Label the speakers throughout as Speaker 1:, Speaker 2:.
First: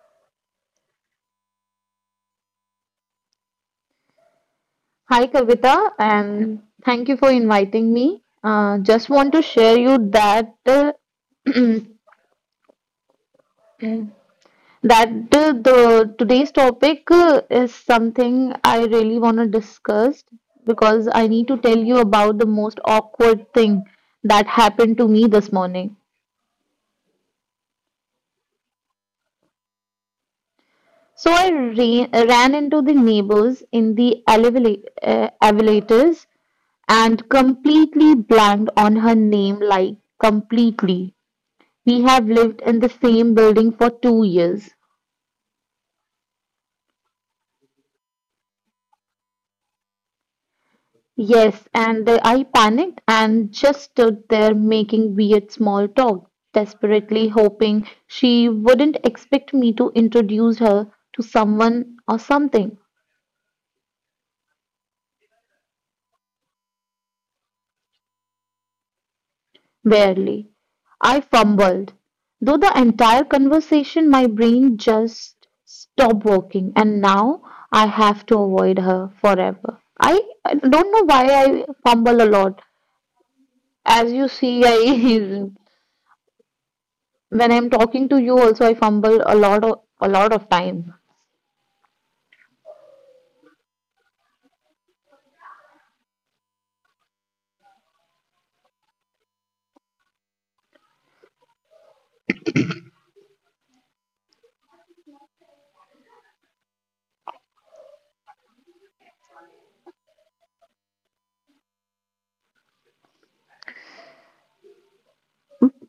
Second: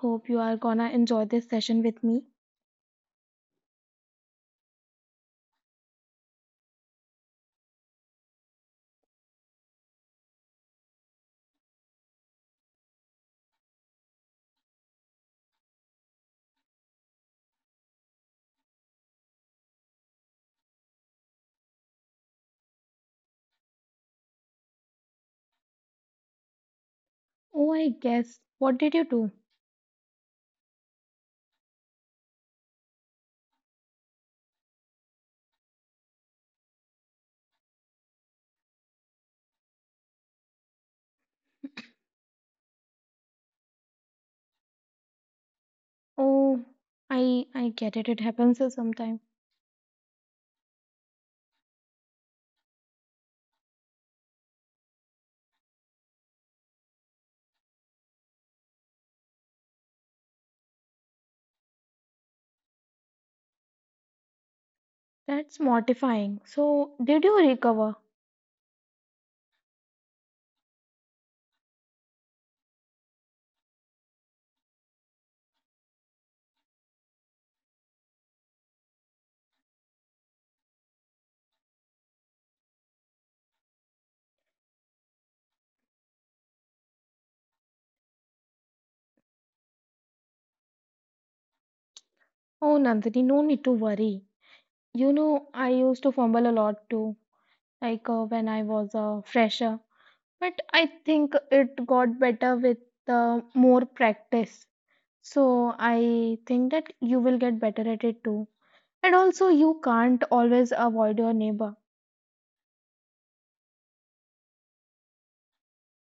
Speaker 1: hope you are gonna enjoy this session with me.
Speaker 2: Hi, Kavita, and thank you for inviting me. Just want to share you that that the today's topic is something I really want to discuss because I need to tell you about the most awkward thing that happened to me this morning.
Speaker 1: Oh, I guess. What did you do?
Speaker 2: So I re ran into the neighbors in the elevator, elevators, and completely blanked on her name, like completely. We have lived in the same building for 2 years.
Speaker 1: Oh, I get it. It happens sometimes.
Speaker 2: Yes, I panicked and just stood there making weird small talk, desperately hoping she wouldn't expect me to introduce her to someone or something.
Speaker 1: That's mortifying. So, did you recover?
Speaker 2: Barely. I fumbled. Though the entire conversation, my brain just stopped working, and now I have to avoid her forever. I don't know why I fumble a lot. As you see, I when I'm talking to you also I fumble a lot of time.
Speaker 1: Oh, Nandini, no need to worry. You know, I used to fumble a lot too, when I was a fresher. But I think it got better with more practice. So, I think that you will get better at it too. And also, you can't always avoid your neighbor.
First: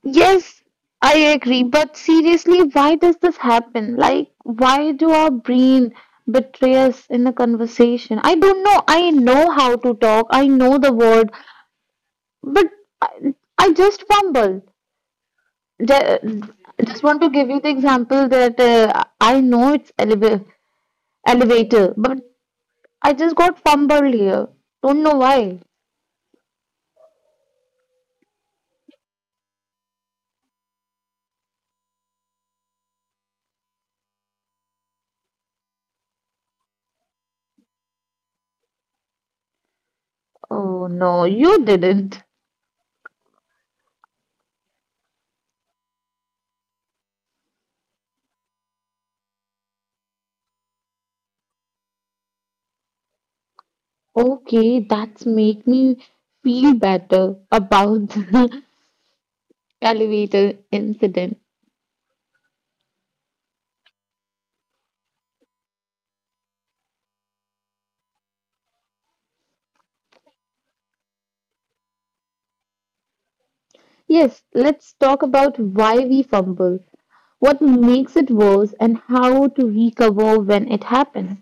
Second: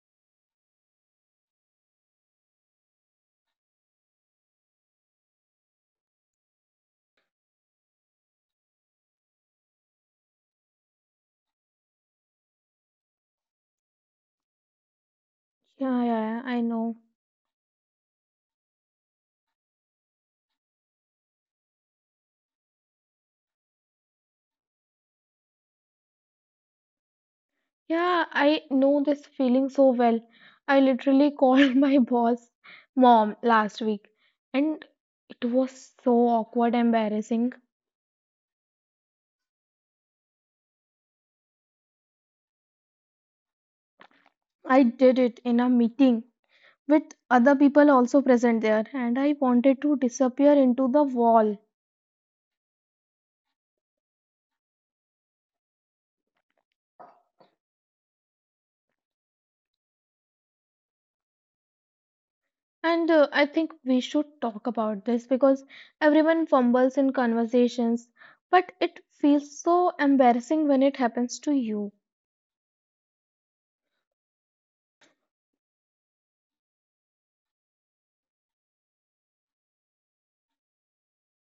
Speaker 2: Yes, I agree, but seriously, why does this happen? Like, why do our brain betray us in a conversation? I don't know. I know how to talk. I know the word, but I just fumble.
Speaker 1: Yeah, yeah, yeah,
Speaker 2: Ju-
Speaker 1: I know.
Speaker 2: Just want to give you the example that I know it's elevator, but I just got fumbled here. Don't know why.
Speaker 1: Yeah, I know this feeling so well. I literally called my boss mom last week, and it was so awkward, embarrassing.
Speaker 2: Oh no, you didn't.
Speaker 1: I did it in a meeting with other people also present there, and I wanted to disappear into the wall.
Speaker 2: Okay, that's make me feel better about the elevator incident.
Speaker 1: And I think we should talk about this because everyone fumbles in conversations, but it feels so embarrassing when it happens to you.
Speaker 2: Yes, let's talk about why we fumble, what makes it worse, and how to recover when it happens.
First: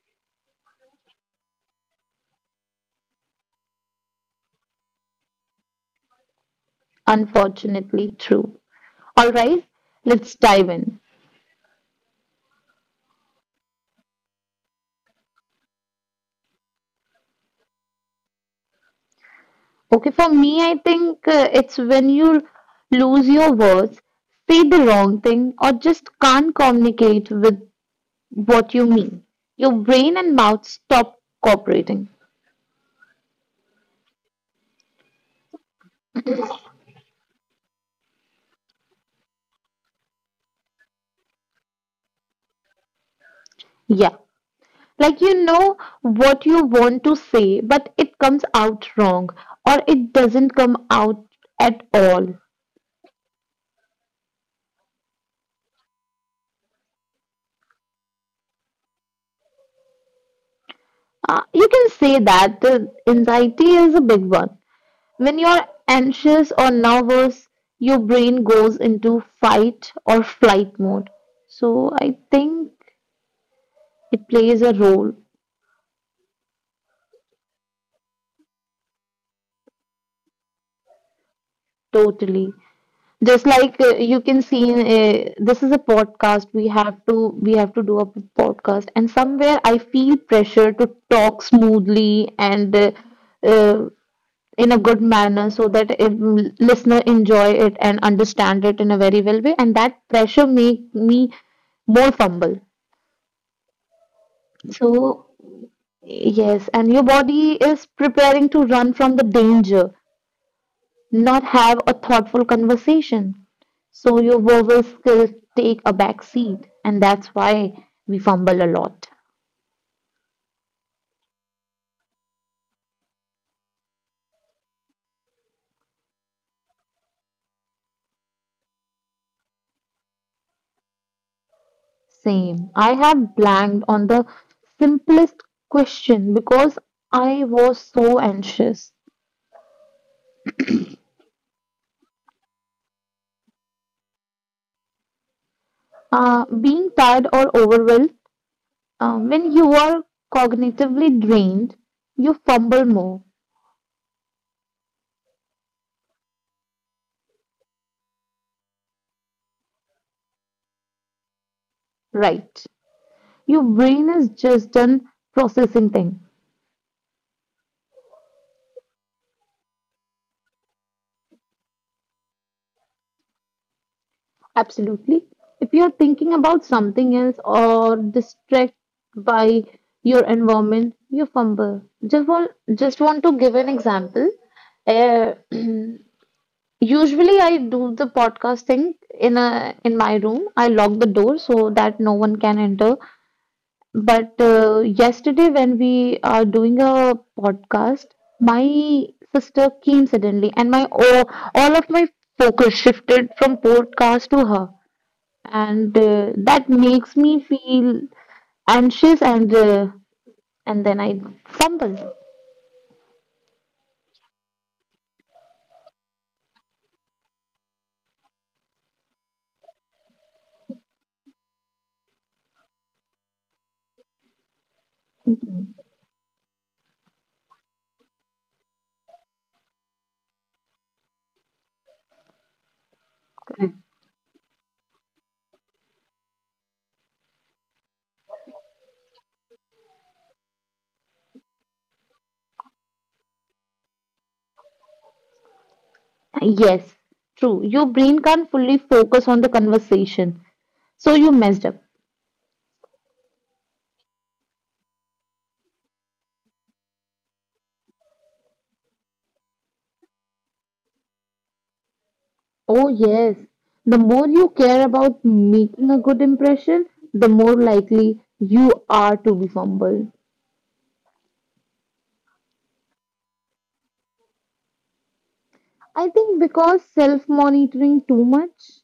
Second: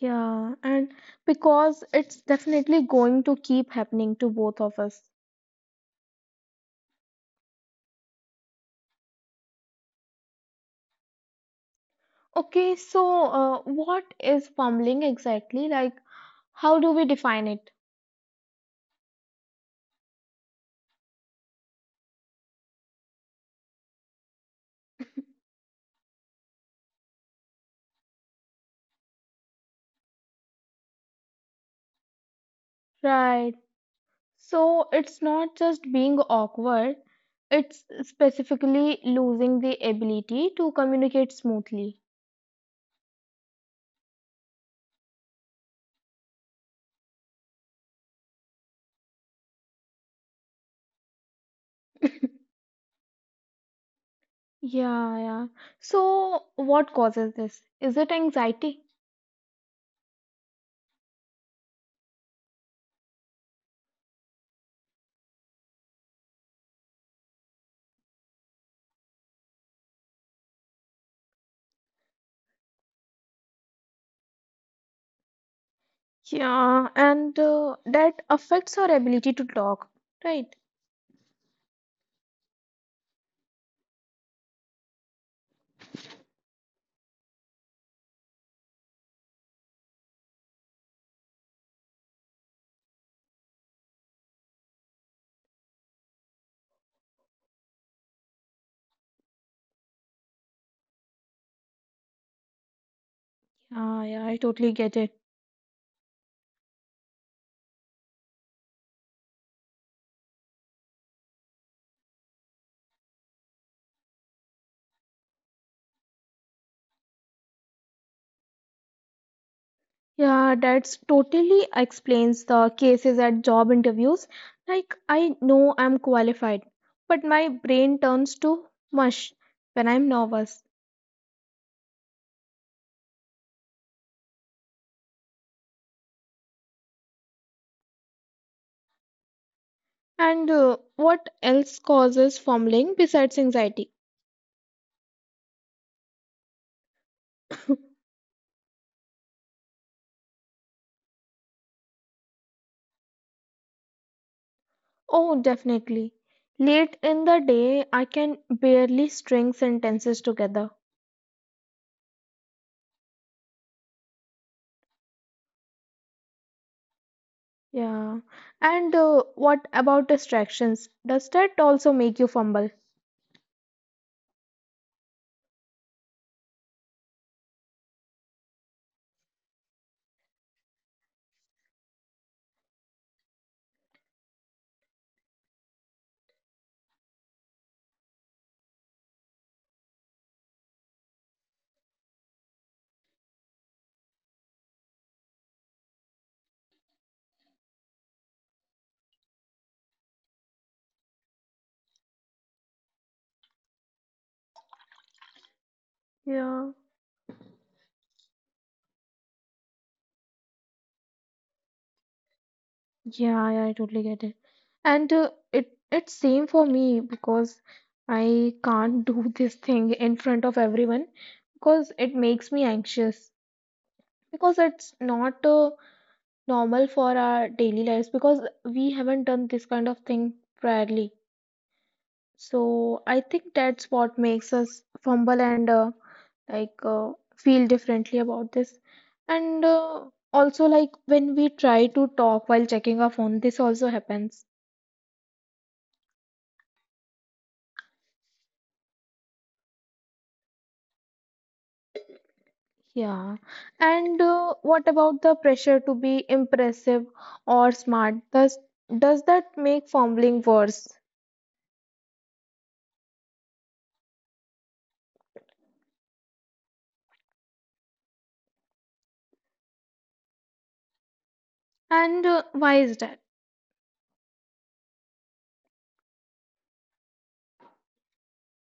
Speaker 1: Yeah, and because it's definitely going to keep happening to both of us.
Speaker 2: Unfortunately, true. All right, let's dive in.
Speaker 1: Okay, what is fumbling exactly? Like, how do we define it?
Speaker 2: Okay, for me, I think it's when you lose your words, say the wrong thing, or just can't communicate with what you mean. Your brain and mouth stop cooperating.
Speaker 1: Right. So it's not just being awkward, it's specifically losing the ability to communicate smoothly.
Speaker 2: Yeah. Like you know what you want to say, but it comes out wrong or it doesn't come out at all.
Speaker 1: Yeah, yeah. So, what causes this? Is it anxiety?
Speaker 2: You can say that the anxiety is a big one. When you're anxious or nervous, your brain goes into fight or flight mode. So I think it plays a role
Speaker 1: Yeah, and that affects our ability to talk, right?
Speaker 2: totally. Just like you can see, this is a podcast. We have to do a podcast, and somewhere I feel pressure to talk smoothly and uh, in a good manner, so that if listener enjoy it and understand it in a very well way, and that pressure make me more fumble.
Speaker 1: Yeah, yeah, I totally get it.
Speaker 2: So, yes, and your body is preparing to run from the danger, not have a thoughtful conversation. So your verbal skills take a back seat, and that's why we fumble a lot.
Speaker 1: Yeah, that's totally explains the cases at job interviews. Like, I know I'm qualified, but my brain turns to mush when I'm nervous.
Speaker 2: Same. I have blanked on the simplest question because I was so anxious.
Speaker 1: And What else causes fumbling besides anxiety?
Speaker 2: Being tired or overwhelmed, when you are cognitively drained, you fumble more,
Speaker 1: Oh, definitely. Late in the day, I can barely string sentences together.
Speaker 2: right? Your brain is just done processing things.
Speaker 1: Yeah. And What about distractions? Does that also make you fumble?
Speaker 2: Absolutely. If you're thinking about something else or distracted by your environment, you fumble. Just want to give an example. Uh, Usually, I do the podcast thing in my room. I lock the door so that no one can enter. But Yesterday, when we are doing a podcast, my sister came suddenly, and all of my focus shifted from podcast to her and that
Speaker 1: Yeah.
Speaker 2: makes me feel anxious and then I fumble.
Speaker 1: Yeah, yeah, I totally get it. And It's same for me because I can't do this thing in front of everyone because it makes me anxious. Because it's not normal for our daily lives because we haven't done this kind of thing priorly. So I think that's what makes us fumble and feel differently about this. And also like when we try to talk while checking our phone, this also happens.
Speaker 2: Yes, true. Your brain can't fully focus on the conversation, so you messed up.
Speaker 1: Yeah. And what about the pressure to be impressive or smart? Does that make fumbling worse?
Speaker 2: Oh, yes. The more you care about making a good impression, the more likely you are to be fumbled.
Speaker 1: And why is that?
Speaker 2: I think because self monitoring too much,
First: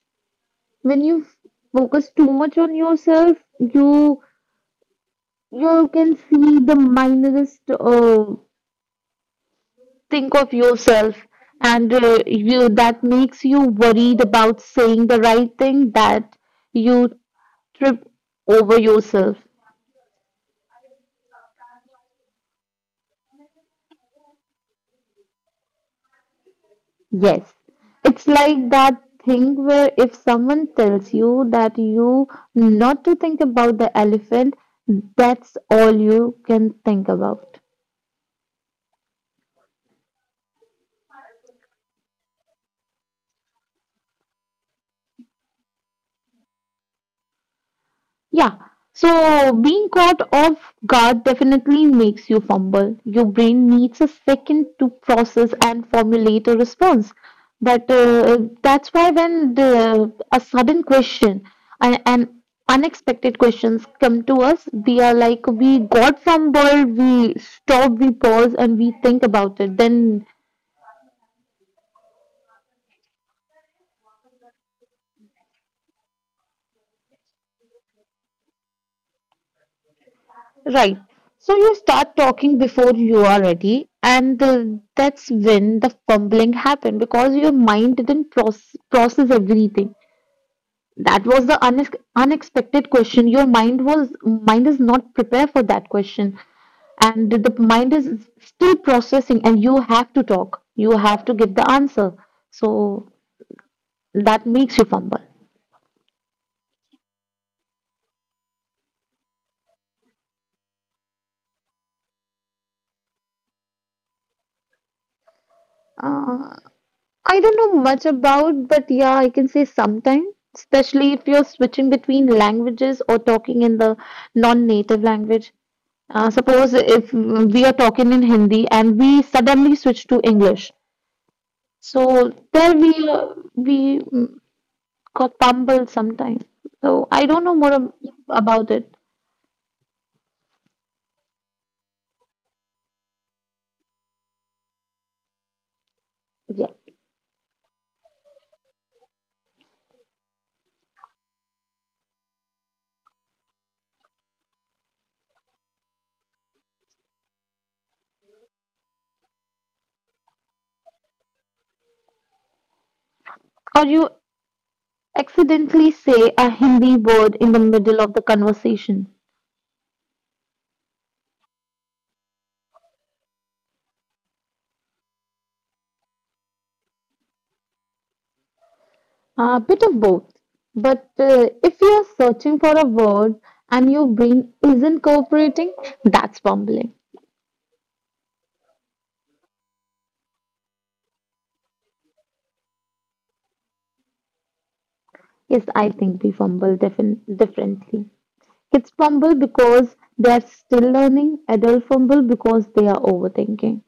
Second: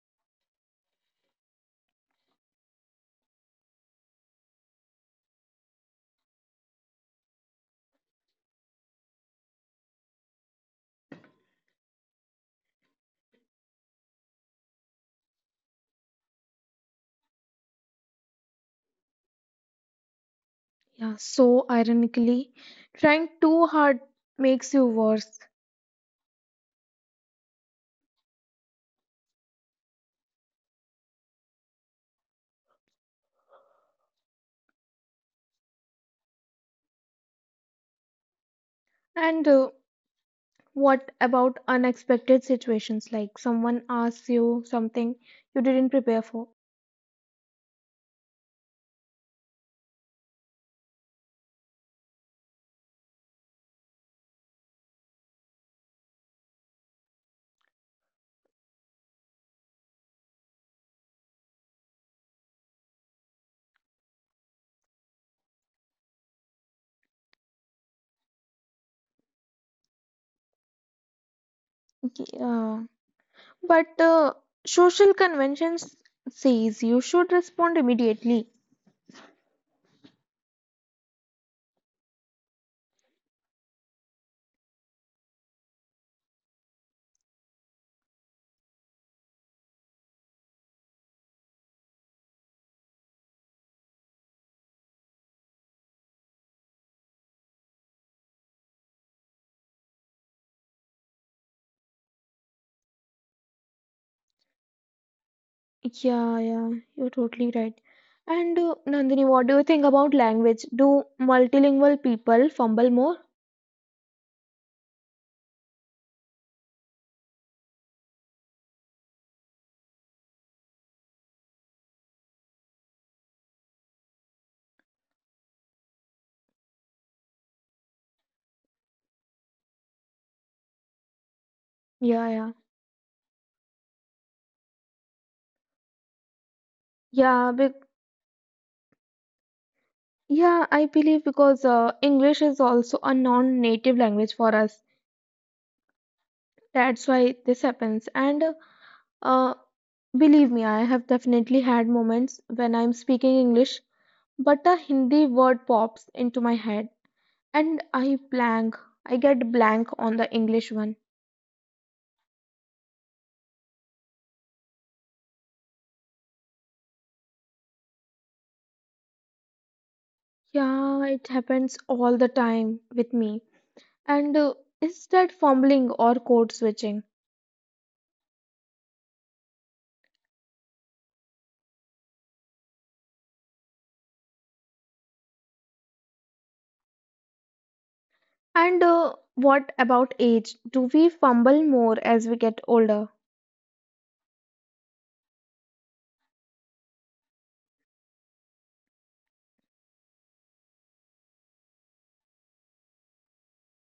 Speaker 2: when you focus too much on yourself, you can see the minorest uh, think of yourself and you that makes you worried about saying the right thing that you trip over yourself,
Speaker 1: Yeah. So ironically, trying too hard makes you worse.
Speaker 2: yes, it's like that thing where if someone tells you that you not to think about the elephant, that's all you can think about.
Speaker 1: And what about unexpected situations like someone asks you something you didn't prepare for?
Speaker 2: Yeah. So being caught off guard definitely makes you fumble. Your brain needs a second to process and formulate a response. But That's why when a sudden question and unexpected questions come to us, we are like we got fumbled. We stop, we pause, and we think about it. Then
Speaker 1: Yeah. But social conventions says you should respond immediately.
Speaker 2: right. So you start talking before you are ready, and that's when the fumbling happened because your mind didn't process everything. That was the unexpected question. Your mind was mind is not prepared for that question, and the mind is still processing, and you have to talk. You have to give the answer. So that makes you fumble.
Speaker 1: Yeah, yeah, you're totally right. And Nandini, what do you think about language? Do multilingual people fumble more?
Speaker 2: Uh, I don't know much about, but yeah, I can say sometime, especially if you're switching between languages or talking in the non-native language. Suppose if we are talking in Hindi and we suddenly switch to English, so
Speaker 1: Yeah, yeah.
Speaker 2: there we mm, got fumbled sometimes. So I don't know
Speaker 1: Yeah,
Speaker 2: more
Speaker 1: be
Speaker 2: about it.
Speaker 1: yeah, I believe because English is also a non-native language for us.
Speaker 2: Yeah,
Speaker 1: That's why this happens. And Uh, believe me, I have definitely had moments when I'm speaking English, but a Hindi word pops into my head and I blank. I get blank on the English one.
Speaker 2: or you accidentally say a Hindi word in the middle of the conversation.
Speaker 1: Yeah, it happens all the time with me. And is that fumbling or code switching?
Speaker 2: A bit of both. But If you are searching for a word and your brain isn't cooperating, that's fumbling.
Speaker 1: And what about age? Do we fumble more as we get older?
Speaker 2: Yes, I think we differently. Kids fumble because they're still learning, adults fumble because they are overthinking.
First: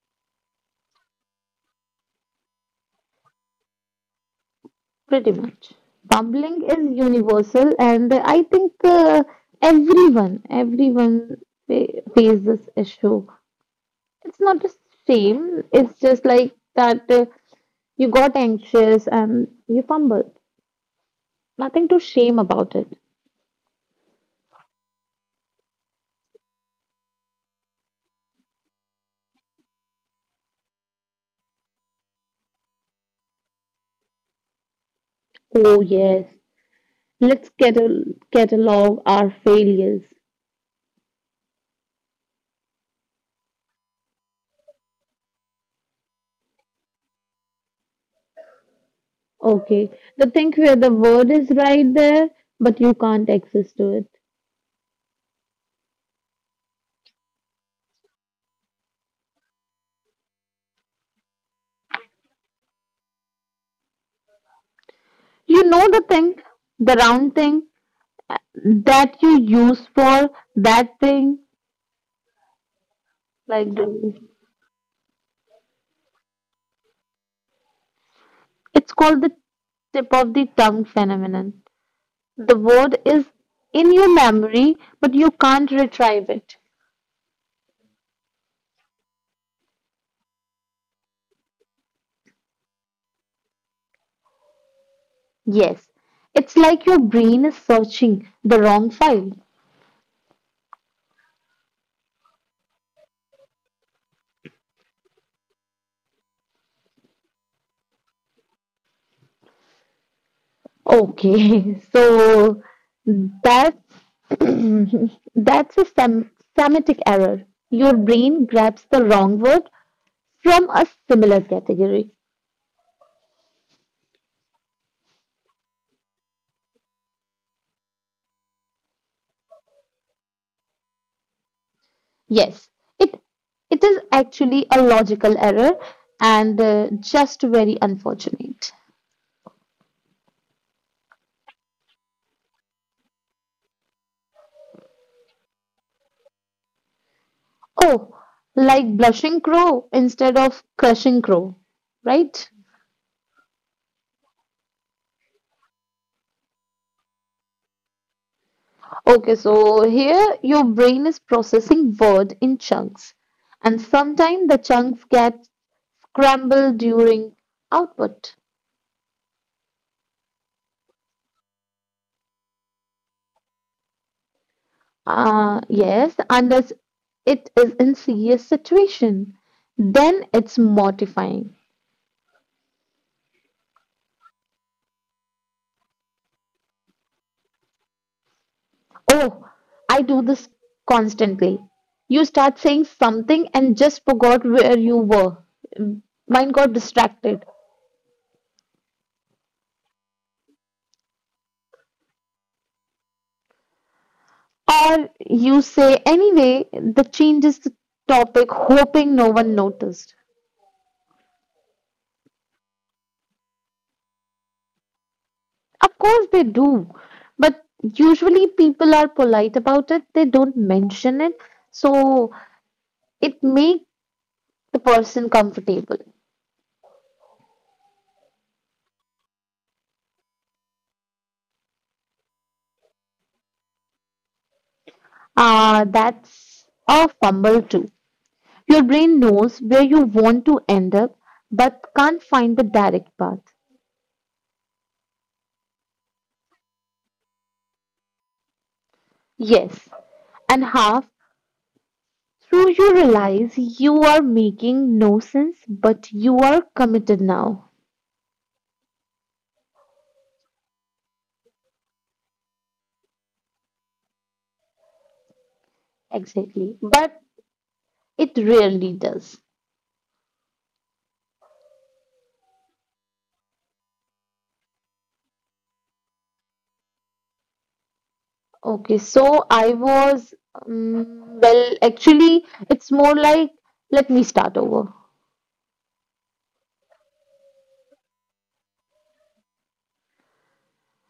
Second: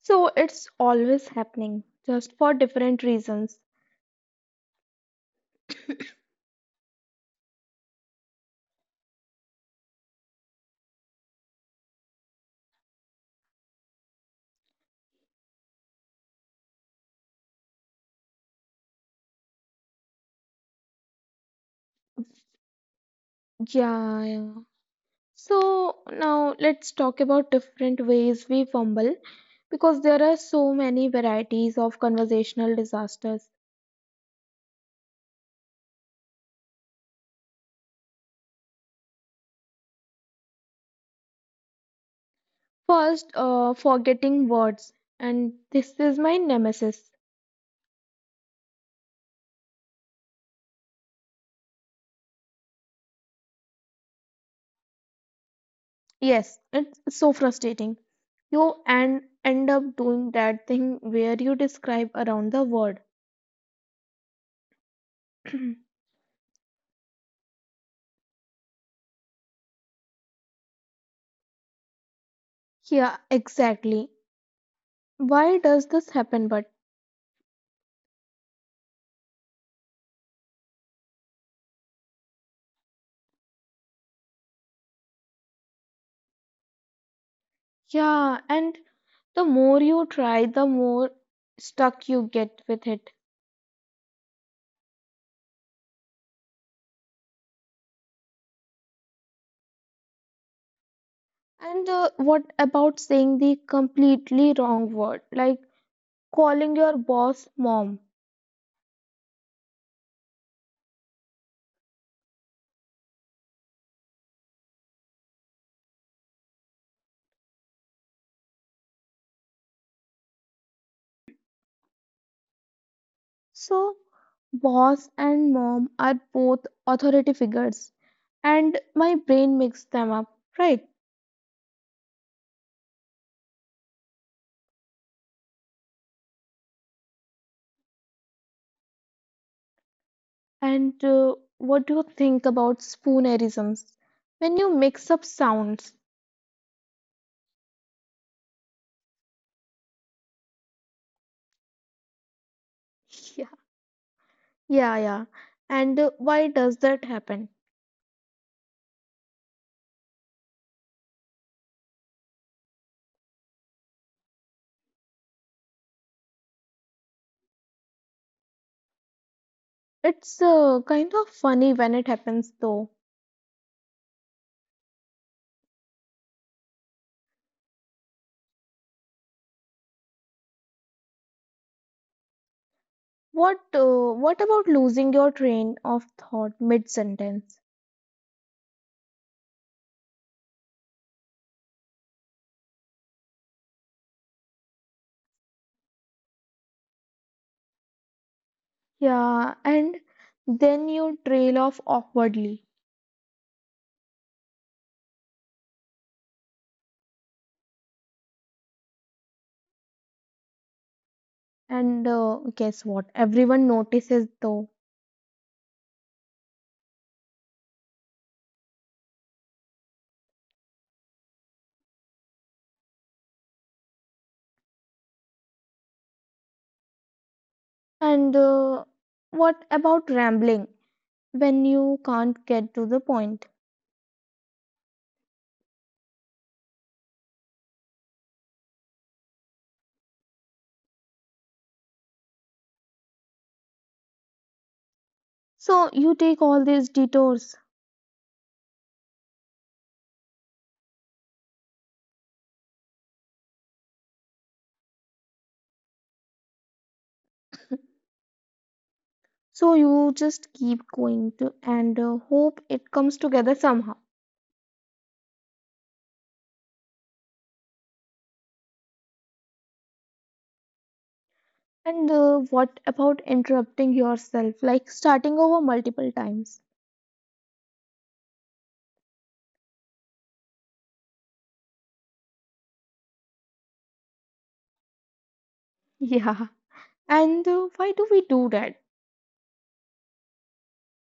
Speaker 1: So it's always happening, just for different reasons.
Speaker 2: Pretty much. Fumbling is universal, and I think everyone fa- faces this issue. It's not a shame, it's just like that. You got anxious and you fumbled. Nothing to shame about it.
Speaker 1: Yeah, yeah. So now let's talk about different ways we fumble because there are so many varieties of conversational disasters.
Speaker 2: Oh, yes. Let's catalog our failures.
Speaker 1: First, forgetting words, and this is my nemesis.
Speaker 2: Okay. The thing where the word is right there, but you can't access to it.
Speaker 1: Yes, it's so frustrating. You and end up doing that thing where you describe around the word.
Speaker 2: You know the thing, the round thing that you use for that thing.
Speaker 1: Yeah,
Speaker 2: Like,
Speaker 1: exactly.
Speaker 2: the-
Speaker 1: Why does this happen? But
Speaker 2: it's called the tip of the tongue phenomenon. The word is in your memory, but you can't retrieve it.
Speaker 1: yeah, and the more you try, the more stuck you get with it.
Speaker 2: Yes, it's like your brain is searching the wrong file.
Speaker 1: And what about saying the completely wrong word, like calling your boss mom?
Speaker 2: Okay, so that's that's a sem- semantic error. Your brain grabs the wrong word from a similar category.
Speaker 1: So, boss and mom are both authority figures, and my brain mixes them up, right?
Speaker 2: Yes, it it is actually a logical error and just very unfortunate.
Speaker 1: And what do you think about spoonerisms? When you mix up sounds.
Speaker 2: Oh, like blushing crow instead of crushing crow, right?
Speaker 1: Yeah, yeah, yeah. And why does that happen?
Speaker 2: Okay, so here your brain is processing word in chunks, and sometimes the chunks get scrambled during output.
Speaker 1: It's kind of funny when it happens, though.
Speaker 2: Yes, unless it is in serious situation, then it's mortifying.
Speaker 1: What about losing your train of thought mid-sentence?
Speaker 2: Oh, I do this constantly. You start saying something and just forgot where you were. Mine got distracted.
Speaker 1: Yeah, and then you trail off awkwardly.
Speaker 2: Or you say anyway, that changes the topic, hoping no one noticed.
Speaker 1: And guess what? Everyone notices though.
Speaker 2: Of course they do, but usually people are polite about it. They don't mention it, so it makes the person comfortable.
Speaker 1: And what about rambling when you can't get to the point?
Speaker 2: Ah, that's a fumble too. Your brain knows where you want to end up, but can't find the direct path.
Speaker 1: So you take all these detours.
Speaker 2: Yes, and half through you realize you are making no sense, but you are committed now.
Speaker 1: So you just keep going to and hope it comes together somehow.
Speaker 2: Exactly, but it rarely does.
Speaker 1: And what about interrupting yourself, like starting over multiple times?
Speaker 2: Okay, so I was, well, actually, it's more like let me start over
Speaker 1: Yeah. And why do we do that?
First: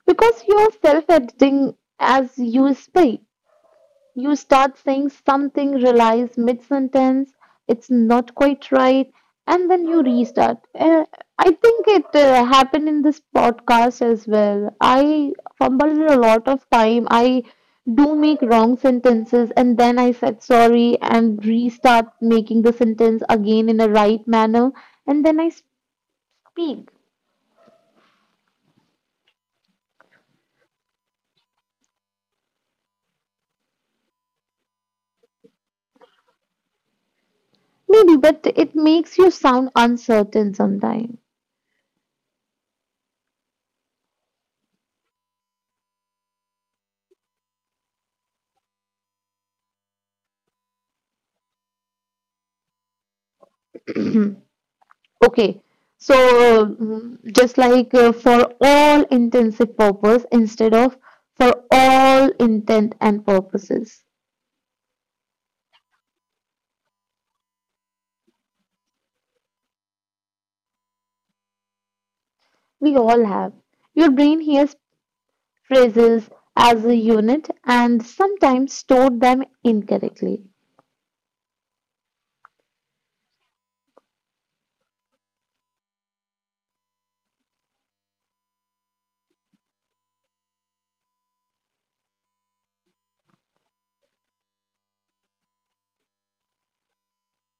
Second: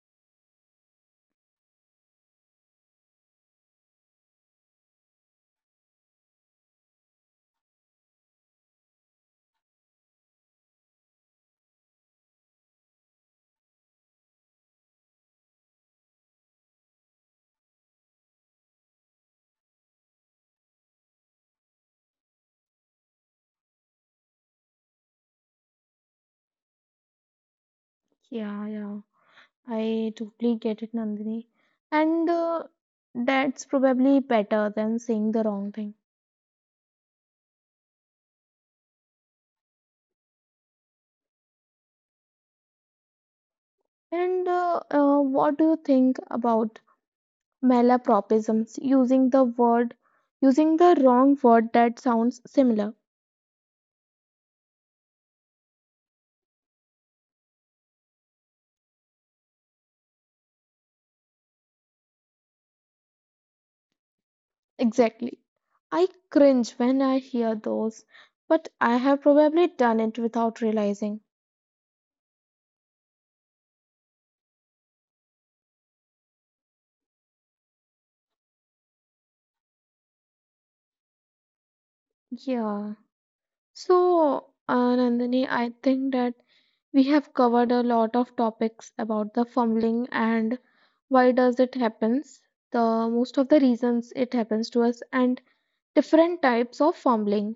Speaker 2: because you're self editing as you speak. You start saying something, realize mid sentence it's not quite right, and then you restart. I think it happened in this podcast as well. I fumbled a lot of time. I do make wrong sentences, and then I said sorry and restart making the sentence again in a right manner, and then I speak.
Speaker 1: Yeah, yeah. I totally get it, Nandini. And that's probably better than saying the wrong thing.
Speaker 2: Maybe, but it makes you sound uncertain sometimes.
Speaker 1: And what do you think about malapropisms using the word, using the wrong word that sounds similar?
Speaker 2: Okay, so just like for all intensive purpose instead of for all intent and purposes,
Speaker 1: Exactly. I cringe when I hear those, but I have probably done it without realizing.
Speaker 2: we all have. Your brain hears phrases as a unit and sometimes stored them incorrectly.
Speaker 1: Yeah. So, Nandini, I think that we have covered a lot of topics about the fumbling and why does it happens, the most of the reasons it happens to us and different types of fumbling.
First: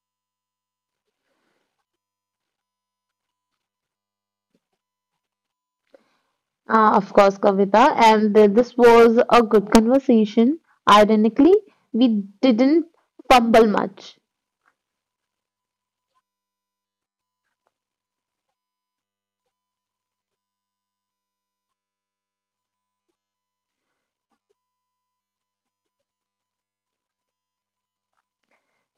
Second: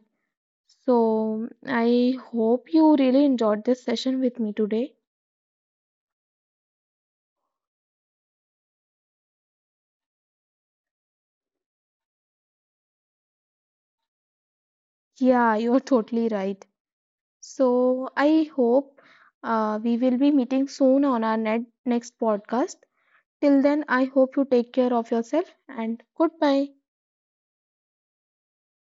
Speaker 1: So I hope you really enjoyed this session with me today.
Speaker 2: Of course, Kavita, and this was a good conversation. Ironically, we didn't fumble much.
Speaker 1: Yeah, you're totally right. So I hope we will be meeting soon on our net next podcast. Till then, I hope you take care of yourself and goodbye.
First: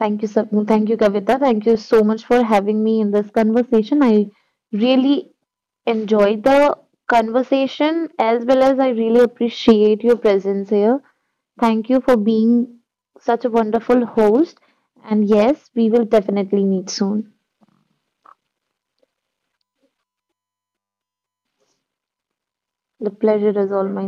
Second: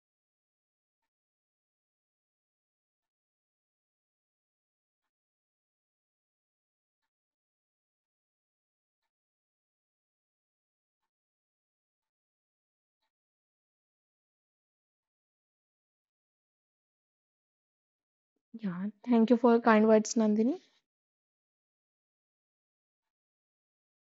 Speaker 2: Thank you, Kavita. Thank you so much for having me in this conversation. I really enjoyed the conversation as well as I really appreciate your presence here. Thank you for being such a wonderful host. And yes, we will definitely meet soon.
Speaker 1: Yeah, thank you for your kind words, Nandini.
Speaker 2: The pleasure is all mine.